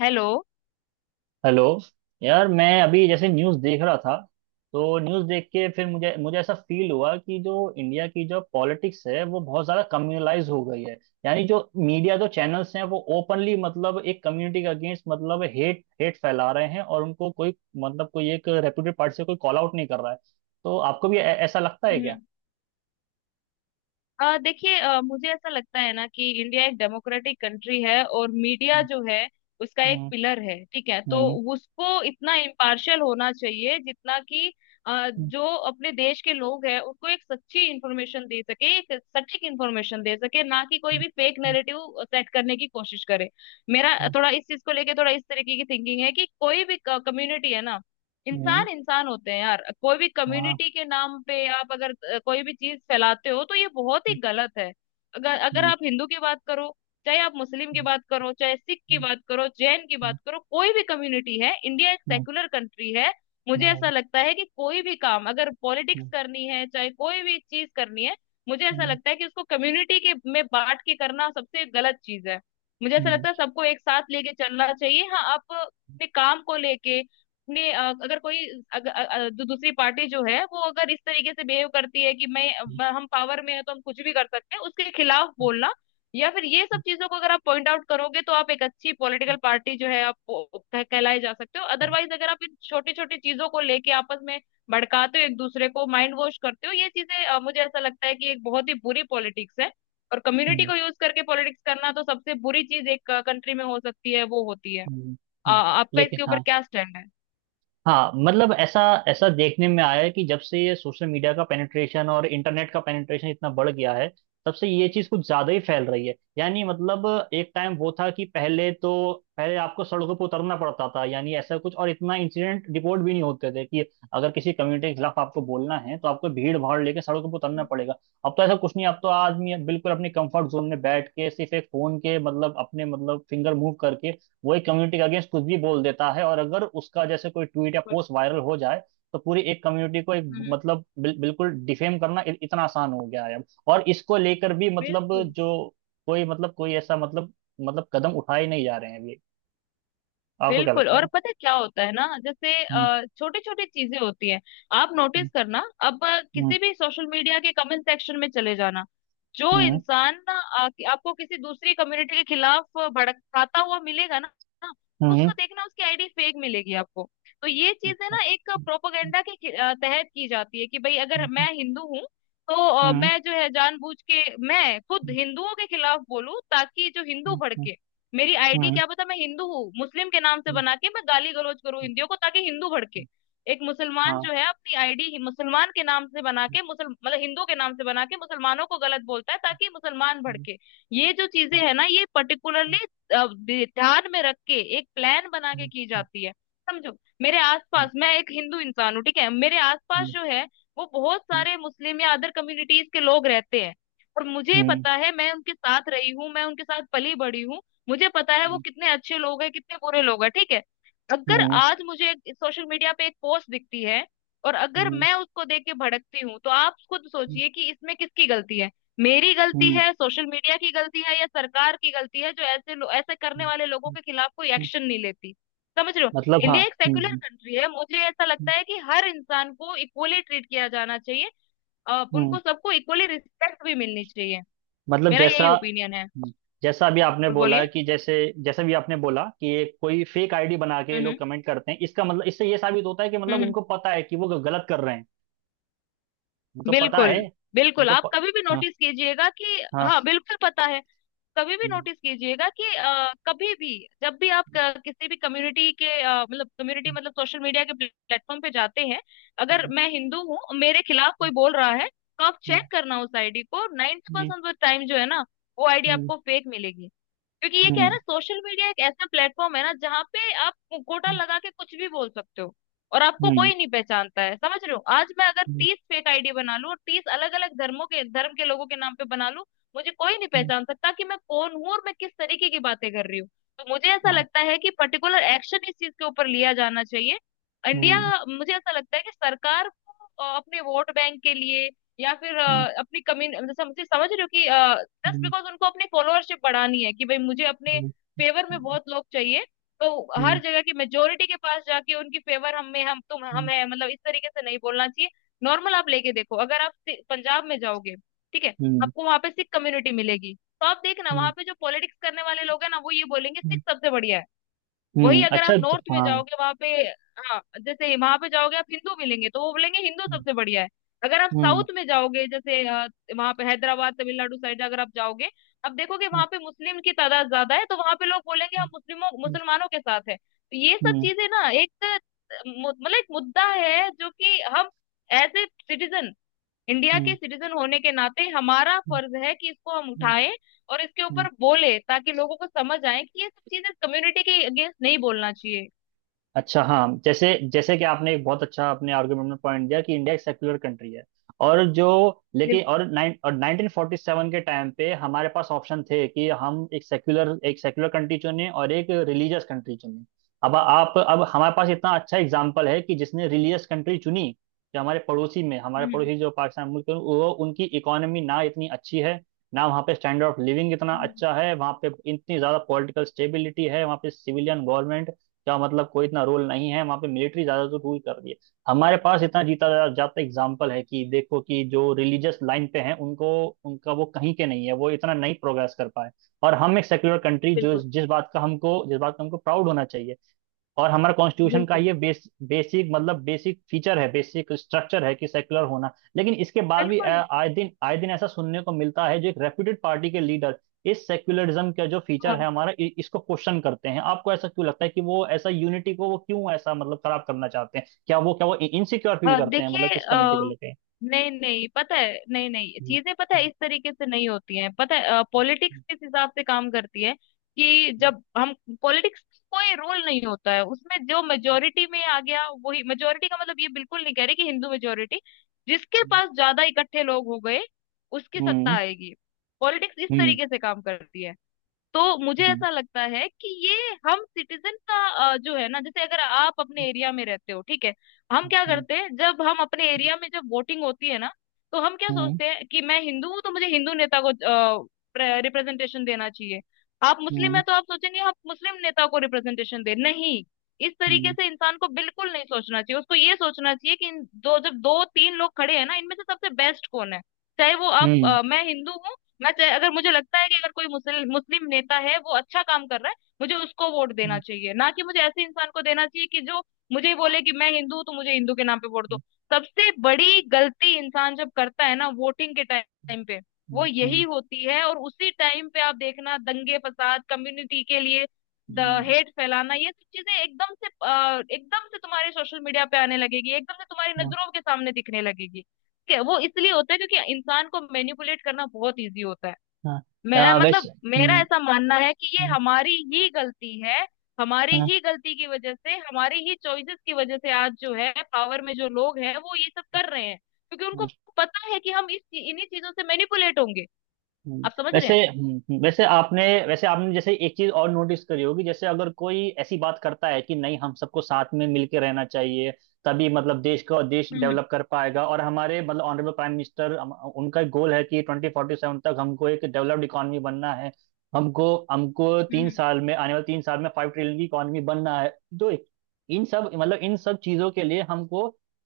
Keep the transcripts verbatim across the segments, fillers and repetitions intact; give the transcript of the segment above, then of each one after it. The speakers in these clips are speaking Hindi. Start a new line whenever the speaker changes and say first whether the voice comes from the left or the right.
left: हेलो।
right: हेलो। यार, मैं अभी जैसे न्यूज़ देख रहा था, तो न्यूज़ देख के फिर मुझे मुझे ऐसा फील हुआ कि जो इंडिया की जो पॉलिटिक्स है वो बहुत ज़्यादा कम्युनलाइज हो गई है। यानी, जो मीडिया, जो चैनल्स हैं, वो ओपनली, मतलब एक कम्युनिटी के अगेंस्ट, मतलब हेट हेट फैला रहे हैं, और उनको कोई, मतलब कोई एक रेप्यूटेड पार्टी से कोई कॉल आउट नहीं कर रहा है। तो आपको भी ऐ- ऐसा लगता है क्या?
left: हम्म। अ, देखिए अ, मुझे ऐसा लगता है ना कि इंडिया एक डेमोक्रेटिक कंट्री है और मीडिया
right: हम्म।
left: जो है उसका एक पिलर है। ठीक है, तो
right: हम्म।
left: उसको इतना इम्पार्शियल होना चाहिए जितना कि अ,
right: हम्म।
left: जो अपने देश के लोग हैं उनको एक सच्ची इंफॉर्मेशन दे सके, एक सटीक इंफॉर्मेशन दे सके, ना कि कोई
right: हम्म।
left: भी फेक नैरेटिव सेट करने की कोशिश करे। मेरा
right: हम्म, हम्म,
left: थोड़ा इस चीज को लेके थोड़ा इस तरीके की थिंकिंग है कि कोई भी कम्युनिटी है ना,
right: हम्म,
left: इंसान इंसान होते हैं यार। कोई भी
right: हम्म, हाँ।
left: कम्युनिटी के नाम पे आप अगर अ, कोई भी चीज फैलाते हो तो ये बहुत ही
right: हम्म।
left: गलत है। अगर अगर
right: हम्म।
left: आप हिंदू की बात करो, चाहे आप मुस्लिम की
right: हम्म।
left: बात करो, चाहे सिख की
right: हम्म।
left: बात करो, जैन की बात करो, कोई भी कम्युनिटी है, इंडिया एक
right: हम्म।
left: सेकुलर कंट्री है। मुझे
right: हम्म।
left: ऐसा लगता है कि कोई भी काम अगर पॉलिटिक्स
right: हम्म,
left: करनी है, चाहे कोई भी चीज करनी है, मुझे ऐसा
right: हम्म।
left: लगता है कि उसको कम्युनिटी के में बांट के करना सबसे गलत चीज है। मुझे ऐसा
right: हम्म,
left: लगता है सबको एक साथ लेके चलना चाहिए। हाँ, आप अपने काम को लेके अपने अ, अगर कोई अगर, अ, अ, जो दूसरी पार्टी जो है वो अगर इस तरीके से बिहेव करती है कि मैं
right: हम्म,
left: मैं- हम पावर में है तो हम कुछ भी कर सकते हैं, उसके खिलाफ बोलना या फिर ये सब चीजों को अगर आप पॉइंट आउट करोगे तो आप एक अच्छी पॉलिटिकल पार्टी जो है आप वो- कह, कहलाए जा सकते हो। अदरवाइज अगर आप इन छोटी छोटी चीजों को लेके आपस में भड़काते हो, एक दूसरे को माइंड वॉश करते हो, ये चीजें अ, मुझे ऐसा लगता है कि एक बहुत ही बुरी पॉलिटिक्स है। और कम्युनिटी
right: हम्म,
left: को यूज करके पॉलिटिक्स करना तो सबसे बुरी चीज एक कंट्री में हो सकती है वो होती है।
right: हम्म,
left: अ,
right: हम्म।
left: आपका
right: लेकिन
left: इसके ऊपर
right: हाँ।
left: क्या स्टैंड है?
right: हाँ, मतलब ऐसा ऐसा देखने में आया है कि जब से ये सोशल मीडिया का पेनिट्रेशन और इंटरनेट का पेनिट्रेशन इतना बढ़ गया है, तब से ये चीज़ कुछ ज़्यादा ही फैल रही है। यानी, मतलब, एक टाइम वो था कि पहले तो, पहले आपको सड़कों पर उतरना पड़ता था। यानी ऐसा कुछ, और इतना इंसिडेंट रिपोर्ट भी नहीं होते थे कि अगर किसी कम्युनिटी के खिलाफ आपको बोलना है, तो आपको भीड़ भाड़ लेके सड़कों पर उतरना पड़ेगा। अब तो ऐसा कुछ नहीं, अब तो आदमी बिल्कुल अपने कंफर्ट जोन में बैठ के, सिर्फ एक फोन के, मतलब अपने, मतलब फिंगर मूव करके वो एक कम्युनिटी के अगेंस्ट कुछ भी बोल देता है। और अगर उसका जैसे कोई ट्वीट या पोस्ट वायरल हो जाए, तो पूरी एक कम्युनिटी को एक,
left: हम्म,
right: मतलब बिल, बिल्कुल डिफेम करना इ- इतना आसान हो गया है अब। और इसको लेकर भी, मतलब
left: बिल्कुल।
right: जो कोई, मतलब कोई ऐसा, मतलब, मतलब कदम उठाए नहीं जा रहे हैं अभी। आपको क्या
left: बिल्कुल,
right: लगता
left: और
right: है?
left: पता है क्या होता है ना, जैसे
right: हम्म।
left: छोटी छोटी चीजें होती हैं। आप
right: हम्म।
left: नोटिस करना, अब अ, किसी भी सोशल मीडिया के कमेंट सेक्शन में चले जाना। जो
right: हम्म।
left: इंसान ना आ, कि- आपको किसी दूसरी कम्युनिटी के खिलाफ अ, भड़काता हुआ मिलेगा ना। ना,
right: हम्म, हम्म,
left: उसको देखना, उसकी आईडी फेक मिलेगी आपको। तो ये चीजें
right: अच्छा।
left: ना एक प्रोपोगंडा के खि- अ, तहत की जाती है कि भाई अगर
right: हम्म।
left: मैं हिंदू हूँ तो अ,
right: हम्म।
left: मैं जो है जानबूझ के मैं खुद
right: हम्म।
left: हिंदुओं के खिलाफ बोलूं ताकि जो हिंदू
right: हम्म, हम्म,
left: भड़के। मेरी आईडी
right: हम्म,
left: क्या पता, मैं हिंदू हूँ, मुस्लिम के नाम से
right: हम्म,
left: बना के मैं गाली गलौज करूँ
right: हम्म,
left: हिंदियों को ताकि हिंदू भड़के। एक मुसलमान
right: हाँ।
left: जो है अपनी आईडी मुसलमान के नाम से बना
right: हम्म,
left: के, मुसल मतलब हिंदू के नाम से बना के मुसलमानों को गलत बोलता है ताकि मुसलमान
right: हम्म,
left: भड़के। ये जो चीजें
right: हाँ,
left: है ना, ये
right: हम्म,
left: पर्टिकुलरली ध्यान में रख के एक प्लान बना
right: हम्म,
left: के की
right: हम्म,
left: जाती है। समझो, मेरे आसपास, मैं एक हिंदू इंसान हूँ ठीक है, मेरे आसपास
right: हम्म,
left: जो है वो बहुत सारे मुस्लिम या अदर कम्युनिटीज के लोग रहते हैं। और मुझे
right: हम्म,
left: पता है, मैं उनके साथ रही हूँ, मैं उनके साथ पली बड़ी हूँ। मुझे पता है वो
right: हम्म,
left: कितने अच्छे लोग हैं, कितने बुरे लोग हैं, ठीक है। अगर
right: हम्म,
left: आज मुझे सोशल मीडिया पे एक पोस्ट दिखती है और अगर
right: हम्म,
left: मैं उसको देख के भड़कती हूँ तो आप खुद सोचिए कि इसमें किसकी गलती है। मेरी गलती
right: हम्म।
left: है, सोशल मीडिया की गलती है, या सरकार की गलती है जो ऐसे लो, ऐसे करने
right: हम्म,
left: वाले लोगों के खिलाफ कोई
right: हम्म,
left: एक्शन नहीं लेती। समझ रहे हो?
right: मतलब हाँ।
left: इंडिया एक सेक्युलर
right: हम्म।
left: कंट्री है। मुझे ऐसा
right: हम्म,
left: लगता है कि हर इंसान को इक्वली ट्रीट किया जाना चाहिए। अ,
right: हम्म,
left: उनको सबको इक्वली रिस्पेक्ट भी मिलनी चाहिए।
right: मतलब
left: मेरा
right: जैसा,
left: यही ओपिनियन है।
right: हम्म। जैसा अभी आपने
left: बिल्कुल,
right: बोला
left: बोलिए।
right: कि जैसे, जैसा भी आपने बोला कि ये कोई फेक आईडी बना के
left: हम्म,
right: लोग
left: हम्म,
right: कमेंट करते हैं, इसका मतलब इससे ये साबित होता है कि, मतलब
left: हम्म, हम्म।
right: उनको पता है कि वो गलत कर रहे हैं। उनको पता
left: बिल्कुल,
right: है।
left: बिल्कुल,
right: उनको
left: आप
right: प...
left: कभी भी
right: हाँ।
left: नोटिस कीजिएगा कि
right: हाँ।
left: हाँ बिल्कुल पता है। कभी भी
right: हम्म,
left: नोटिस कीजिएगा कि अ, कभी भी जब भी आप क- किसी भी कम्युनिटी के अ, मतलब कम्युनिटी मतलब सोशल मीडिया के प्लेटफॉर्म पे जाते हैं, अगर
right: हम्म,
left: मैं हिंदू हूँ, मेरे खिलाफ कोई बोल रहा है, तो आप चेक करना उस आईडी को, नाइन्टी
right: हम्म,
left: परसेंट टाइम जो है ना वो आईडी
right: हम्म,
left: आपको फेक मिलेगी। क्योंकि ये क्या है
right: हम्म,
left: ना, सोशल मीडिया एक ऐसा प्लेटफॉर्म है ना जहाँ पे आप मुखौटा लगा के कुछ भी बोल सकते हो और आपको
right: हम्म,
left: कोई नहीं पहचानता है। समझ रहे हो? आज मैं अगर
right: हम्म,
left: तीस फेक आईडी बना लूं और तीस अलग अलग धर्मों के धर्म के लोगों के नाम पे बना लूं, मुझे कोई नहीं
right: हम्म,
left: पहचान सकता कि मैं कौन हूँ और मैं किस तरीके की बातें कर रही हूँ। तो मुझे ऐसा
right: हाँ,
left: लगता है कि पर्टिकुलर एक्शन इस चीज के ऊपर लिया जाना चाहिए। इंडिया,
right: हम्म,
left: मुझे ऐसा लगता है कि सरकार को अ, अपने वोट बैंक के लिए, या फिर
right: हम्म,
left: अ, अपनी कम्युनिटी, जैसे मुझे समझ रहे हो कि जस्ट
right: हम्म,
left: बिकॉज उनको अपनी फॉलोअरशिप बढ़ानी है कि भाई मुझे अपने
right: हम्म,
left: फेवर में बहुत लोग चाहिए, तो हर
right: हम्म,
left: जगह की मेजोरिटी के पास जाके उनकी फेवर हम में हम तुम हम है, मतलब इस तरीके से नहीं बोलना चाहिए। नॉर्मल आप लेके देखो, अगर आप सि- पंजाब में जाओगे, ठीक है,
right: हम्म,
left: आपको वहां पे सिख कम्युनिटी मिलेगी, तो आप देखना वहां
right: हम्म,
left: पे जो पॉलिटिक्स करने वाले लोग हैं ना वो ये बोलेंगे
right: हम्म,
left: सिख सबसे बढ़िया है। वही
right: हम्म,
left: अगर आप
right: अच्छा ज-
left: नॉर्थ में
right: हाँ।
left: जाओगे वहां पे, हाँ, जैसे वहां पे जाओगे आप हिंदू मिलेंगे, तो वो बोलेंगे हिंदू
right: हम्म।
left: सबसे बढ़िया है। अगर आप
right: हम्म।
left: साउथ में जाओगे, जैसे वहां पे हैदराबाद, तमिलनाडु साइड अगर आप जाओगे, आप देखोगे
right: हम्म।
left: वहां पे मुस्लिम की तादाद ज्यादा है, तो वहां पे लोग बोलेंगे हम मुस्लिमों
right: हम्म।
left: मुसलमानों के साथ है। तो ये सब
right: हम्म।
left: चीजें ना एक अ, मु- मतलब एक मुद्दा है जो कि हम एज ए सिटीजन, इंडिया के
right: हम्म।
left: सिटीजन होने के नाते हमारा
right: हम्म,
left: फर्ज है कि इसको हम
right: हम्म,
left: उठाएं और इसके ऊपर
right: हम्म,
left: बोले ताकि लोगों को समझ आए कि ये सब चीजें कम्युनिटी के अगेंस्ट नहीं बोलना चाहिए।
right: अच्छा हाँ, जैसे, जैसे कि आपने एक बहुत अच्छा अपने आर्गुमेंट में पॉइंट दिया कि इंडिया एक सेक्युलर कंट्री है। और जो, लेकिन
left: बिल्कुल,
right: और नाइन और नाइनटीन फोर्टी सेवन के टाइम पे हमारे पास ऑप्शन थे कि हम एक सेक्युलर एक सेक्युलर कंट्री चुने और एक रिलीजियस कंट्री चुने। अब आप अब हमारे पास
left: बिल्कुल।
right: इतना अच्छा एग्जाम्पल है कि जिसने रिलीजियस कंट्री चुनी, जो हमारे पड़ोसी में हमारे
left: हम्म,
right: पड़ोसी जो पाकिस्तान मुल्क है, वो उनकी इकोनॉमी ना इतनी अच्छी है, ना वहाँ पे स्टैंडर्ड ऑफ लिविंग इतना
left: हम्म,
right: अच्छा है, वहाँ पे इतनी ज़्यादा पॉलिटिकल स्टेबिलिटी है, वहाँ पे सिविलियन गवर्नमेंट क्या, मतलब कोई इतना रोल नहीं है, वहां पे मिलिट्री ज्यादा तो रूल कर रही है। हमारे पास इतना जीता जा- जाता एग्जाम्पल है कि देखो कि जो रिलीजियस लाइन पे हैं, उनको, उनका वो कहीं के नहीं है, वो इतना नहीं प्रोग्रेस कर पाए। और हम एक सेक्युलर कंट्री, जो,
left: बिल्कुल,
right: जिस बात का हमको जिस बात का हमको प्राउड होना चाहिए। और हमारा कॉन्स्टिट्यूशन का
left: बिल्कुल,
right: ये बेस, बेसिक, मतलब बेसिक फीचर है, बेसिक स्ट्रक्चर है कि सेक्युलर होना। लेकिन इसके बाद भी
left: बिल्कुल।
right: अ, आए दिन आए दिन ऐसा सुनने को मिलता है, जो एक रेप्यूटेड पार्टी के लीडर इस सेक्युलरिज्म का जो फीचर है
left: हाँ,
right: हमारा, इ- इसको क्वेश्चन करते हैं। आपको ऐसा क्यों लगता है कि वो ऐसा यूनिटी को, वो क्यों ऐसा, मतलब खराब करना चाहते हैं? क्या वो क्या वो इनसिक्योर फील
left: अ,
right: करते हैं, मतलब
left: देखिए,
right: किस कम्युनिटी को
left: अ,
right: लेके?
left: नहीं नहीं पता है, नहीं नहीं
right: हम्म।
left: चीजें, पता है इस तरीके से नहीं होती हैं। पता है पॉलिटिक्स किस हिसाब से काम करती है कि जब हम, पॉलिटिक्स, कोई रोल नहीं होता है उसमें, जो मेजोरिटी में आ गया वही। मेजोरिटी का मतलब ये बिल्कुल नहीं कह रही कि हिंदू मेजोरिटी, जिसके पास ज्यादा इकट्ठे लोग हो गए उसकी सत्ता
right: हम्म।
left: आएगी। पॉलिटिक्स इस
right: हम्म।
left: तरीके से काम करती है। तो मुझे
right: हम्म।
left: ऐसा लगता है कि ये हम सिटीजन का अ, जो है ना, जैसे अगर आप अपने एरिया में रहते हो, ठीक है, हम क्या
right: हम्म।
left: करते हैं जब हम अपने एरिया में जब वोटिंग होती है ना, तो हम क्या
right: हम्म।
left: सोचते हैं कि मैं हिंदू हूँ तो मुझे हिंदू नेता को रिप्रेजेंटेशन देना चाहिए। आप मुस्लिम
right: हम्म।
left: है तो आप सोचेंगे आप मुस्लिम नेता को रिप्रेजेंटेशन दे। नहीं, इस तरीके
right: हम्म।
left: से इंसान को बिल्कुल नहीं सोचना चाहिए, उसको ये सोचना चाहिए कि इन दो जब दो तीन लोग खड़े हैं ना इनमें से सबसे बेस्ट कौन है। चाहे वो, आप,
right: हम्म।
left: अ, मैं हिंदू हूँ, मैं चाहे- अगर मुझे लगता है कि अगर कोई मुस्लिम मुस्लिम नेता है वो अच्छा काम कर रहा है, मुझे उसको वोट देना
right: हम्म।
left: चाहिए, ना कि मुझे ऐसे इंसान को देना चाहिए कि जो मुझे ही बोले कि मैं हिंदू हूं तो मुझे हिंदू के नाम पे वोट दो। सबसे बड़ी गलती इंसान जब करता है ना वोटिंग के टाइम पे वो यही
right: हम्म।
left: होती है। और उसी टाइम पे आप देखना दंगे फसाद, कम्युनिटी के लिए द
right: हम्म।
left: हेट फैलाना, ये सब चीजें एकदम से अ, एकदम से तुम्हारे सोशल मीडिया पे आने लगेगी, एकदम से तुम्हारी
right: हम्म।
left: नजरों के सामने दिखने लगेगी है। वो इसलिए होता है क्योंकि इंसान को मैनिपुलेट करना बहुत इजी होता है।
right: हाँ।
left: मैं
right: आ, वैसे,
left: मतलब मेरा
right: हम्म,
left: ऐसा मानना है कि ये
right: हम्म,
left: हमारी ही गलती है। हमारी
right: हाँ,
left: ही गलती की वजह से, हमारी ही चॉइसेस की वजह से आज जो है पावर में जो लोग हैं वो ये सब कर रहे हैं, क्योंकि उनको पता है कि हम इस इन्हीं चीजों से मैनिपुलेट होंगे।
right: हम्म,
left: आप समझ रहे
right: वैसे,
left: हैं?
right: हम्म, हम्म, वैसे आपने वैसे आपने जैसे एक चीज और नोटिस करी होगी, जैसे अगर कोई ऐसी बात करता है कि नहीं, हम सबको साथ में मिलके रहना चाहिए, तभी, मतलब देश का देश
left: हम्म,
right: डेवलप कर पाएगा, और हमारे, मतलब ऑनरेबल प्राइम मिनिस्टर, उनका गोल है कि ट्वेंटी फोर्टी सेवन तक हमको एक डेवलप्ड इकोनॉमी बनना है। हमको हमको तीन
left: हम्म,
right: साल में, आने वाले तीन साल में फाइव ट्रिलियन की इकोनॉमी बनना है। तो इन सब, मतलब इन सब चीजों के लिए हमको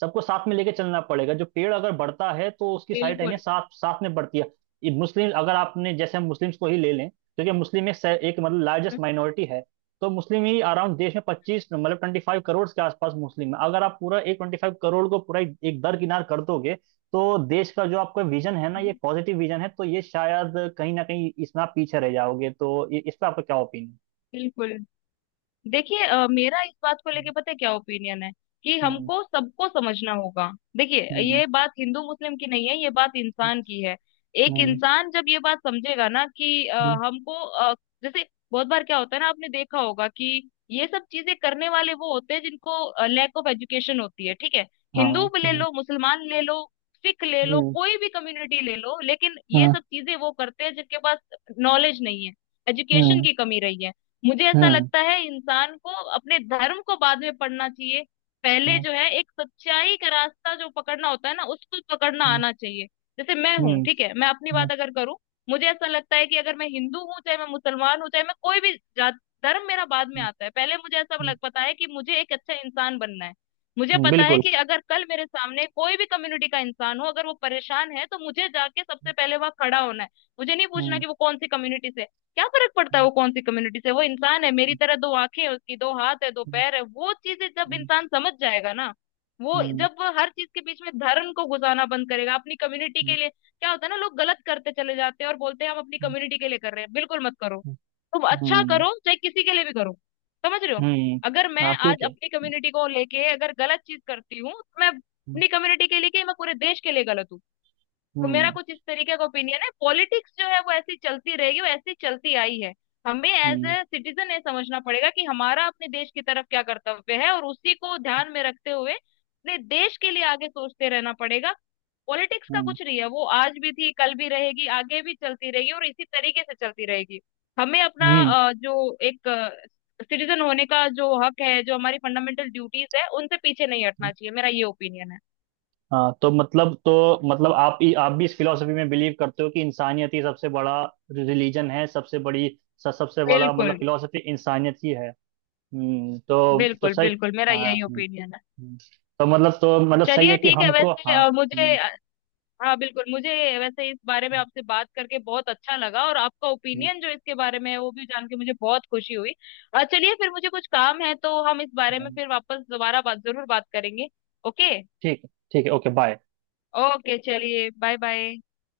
right: सबको साथ में लेके चलना पड़ेगा। जो पेड़ अगर बढ़ता है, तो उसकी सारी टहनियाँ
left: बिल्कुल।
right: साथ साथ में बढ़ती है। ये मुस्लिम, अगर आपने, जैसे हम मुस्लिम्स को ही ले लें, क्योंकि मुस्लिम एक, एक मतलब लार्जेस्ट
left: हम्म,
right: माइनॉरिटी है, तो मुस्लिम ही अराउंड देश में पच्चीस, मतलब ट्वेंटी फाइव करोड़ के आसपास मुस्लिम है। अगर आप पूरा एक ट्वेंटी फाइव करोड़ को पूरा एक एक दरकिनार कर दोगे, तो देश का जो आपका विजन है ना,
left: हम्म,
right: ये पॉजिटिव विजन है, तो ये शायद कहीं ना कहीं इसमें आप पीछे रह जाओगे। तो ये- इस पर आपका क्या ओपिनियन?
left: बिल्कुल। देखिए अ, मेरा इस बात को लेके पता है क्या ओपिनियन है, कि
right: हम्म।
left: हमको सबको समझना होगा। देखिए
right: हम्म।
left: ये बात हिंदू मुस्लिम की नहीं है, ये बात इंसान की है। एक
right: हम्म।
left: इंसान जब ये बात समझेगा ना कि अ,
right: हम्म,
left: हमको अ, जैसे, बहुत बार क्या होता है ना आपने देखा होगा कि ये सब चीजें करने वाले वो होते हैं जिनको लैक ऑफ एजुकेशन होती है, ठीक है।
right: हाँ।
left: हिंदू भी ले
right: हम्म।
left: लो, मुसलमान ले लो, सिख ले लो,
right: हम्म।
left: कोई भी कम्युनिटी ले लो, लेकिन ये
right: हाँ,
left: सब चीजें वो करते हैं जिनके पास नॉलेज नहीं है, एजुकेशन
right: हम्म।
left: की कमी रही है। मुझे ऐसा
right: हम्म।
left: लगता है इंसान को अपने धर्म को बाद में पढ़ना चाहिए, पहले
right: हम्म।
left: जो है एक सच्चाई का रास्ता जो पकड़ना होता है ना उसको पकड़ना आना चाहिए। जैसे मैं
right: हम्म।
left: हूँ, ठीक है, मैं अपनी
right: हम्म,
left: बात अगर करूँ, मुझे ऐसा लगता है कि अगर मैं हिंदू हूँ, चाहे मैं मुसलमान हूँ, चाहे मैं कोई भी जात, धर्म मेरा बाद में आता है, पहले मुझे ऐसा
right: हम्म,
left: लग पता है कि मुझे एक अच्छा इंसान बनना है। मुझे
right: हम्म,
left: पता है
right: बिल्कुल।
left: कि अगर कल मेरे सामने कोई भी कम्युनिटी का इंसान हो, अगर वो परेशान है तो मुझे जाके सबसे पहले वहां खड़ा होना है, मुझे नहीं पूछना कि वो कौन सी कम्युनिटी से है। क्या फर्क पड़ता है
right: हम्म।
left: वो कौन सी कम्युनिटी से, वो इंसान है मेरी तरह, दो आंखें हैं उसकी, दो हाथ है, दो
right: हम्म।
left: पैर है। वो चीजें जब इंसान समझ जाएगा ना, वो
right: हम्म।
left: जब वो हर चीज के बीच में धर्म को घुसाना बंद करेगा। अपनी कम्युनिटी
right: हम्म।
left: के लिए, क्या होता है ना, लोग गलत करते चले जाते हैं और बोलते हैं हम अपनी कम्युनिटी के लिए कर रहे हैं, बिल्कुल मत करो। तुम अच्छा
right: हम्म,
left: करो, चाहे किसी के लिए भी करो। समझ रहे हो?
right: हम्म,
left: अगर मैं
right: हाँ, क्यों
left: आज
right: के,
left: अपनी कम्युनिटी को लेके अगर गलत चीज करती हूँ तो मैं
right: हम्म।
left: अपनी कम्युनिटी के लिए क्या, मैं पूरे देश के लिए गलत हूँ। तो मेरा
right: हम्म।
left: कुछ इस तरीके का ओपिनियन है। पॉलिटिक्स जो है वो ऐसी चलती रहेगी, वो ऐसी चलती आई है। हमें एज
right: हम्म।
left: ए सिटीजन ये समझना पड़ेगा कि हमारा अपने देश की तरफ क्या कर्तव्य है और उसी को ध्यान में रखते हुए अपने देश के लिए आगे सोचते रहना पड़ेगा। पॉलिटिक्स का
right: हम्म।
left: कुछ नहीं है, वो आज भी थी, कल भी रहेगी, आगे भी चलती रहेगी और इसी तरीके से चलती रहेगी। हमें अपना
right: हम्म।
left: अ, जो एक सिटीजन होने का जो हक है, जो हमारी फंडामेंटल ड्यूटीज है, उनसे पीछे नहीं हटना चाहिए। मेरा ये ओपिनियन है।
right: हाँ, तो मतलब तो मतलब आप ही, आप भी इस फिलोसफी में बिलीव करते हो कि इंसानियत ही सबसे बड़ा रिलीजन है, सबसे बड़ी, स- सबसे बड़ा, मतलब
left: बिल्कुल,
right: फिलोसफी इंसानियत ही है। हम्म, तो तो
left: बिल्कुल,
right: सही।
left: बिल्कुल, मेरा
right: हाँ,
left: यही
right: हम्म,
left: ओपिनियन है।
right: हम्म। तो मतलब तो मतलब सही
left: चलिए
right: है कि
left: ठीक है,
right: हमको,
left: वैसे
right: हाँ।
left: अ, मुझे,
right: हम्म,
left: हाँ बिल्कुल मुझे, वैसे इस बारे में
right: हम्म,
left: आपसे बात करके बहुत अच्छा लगा, और आपका
right: हम्म,
left: ओपिनियन जो इसके बारे में है वो भी जान के मुझे बहुत खुशी हुई। अ, चलिए फिर, मुझे कुछ काम है तो हम इस बारे में
right: हम्म।
left: फिर वापस दोबारा बात जरूर बात करेंगे। ओके।
right: ठीक है, ठीक है, ओके, बाय।
left: ओके चलिए, बाय बाय।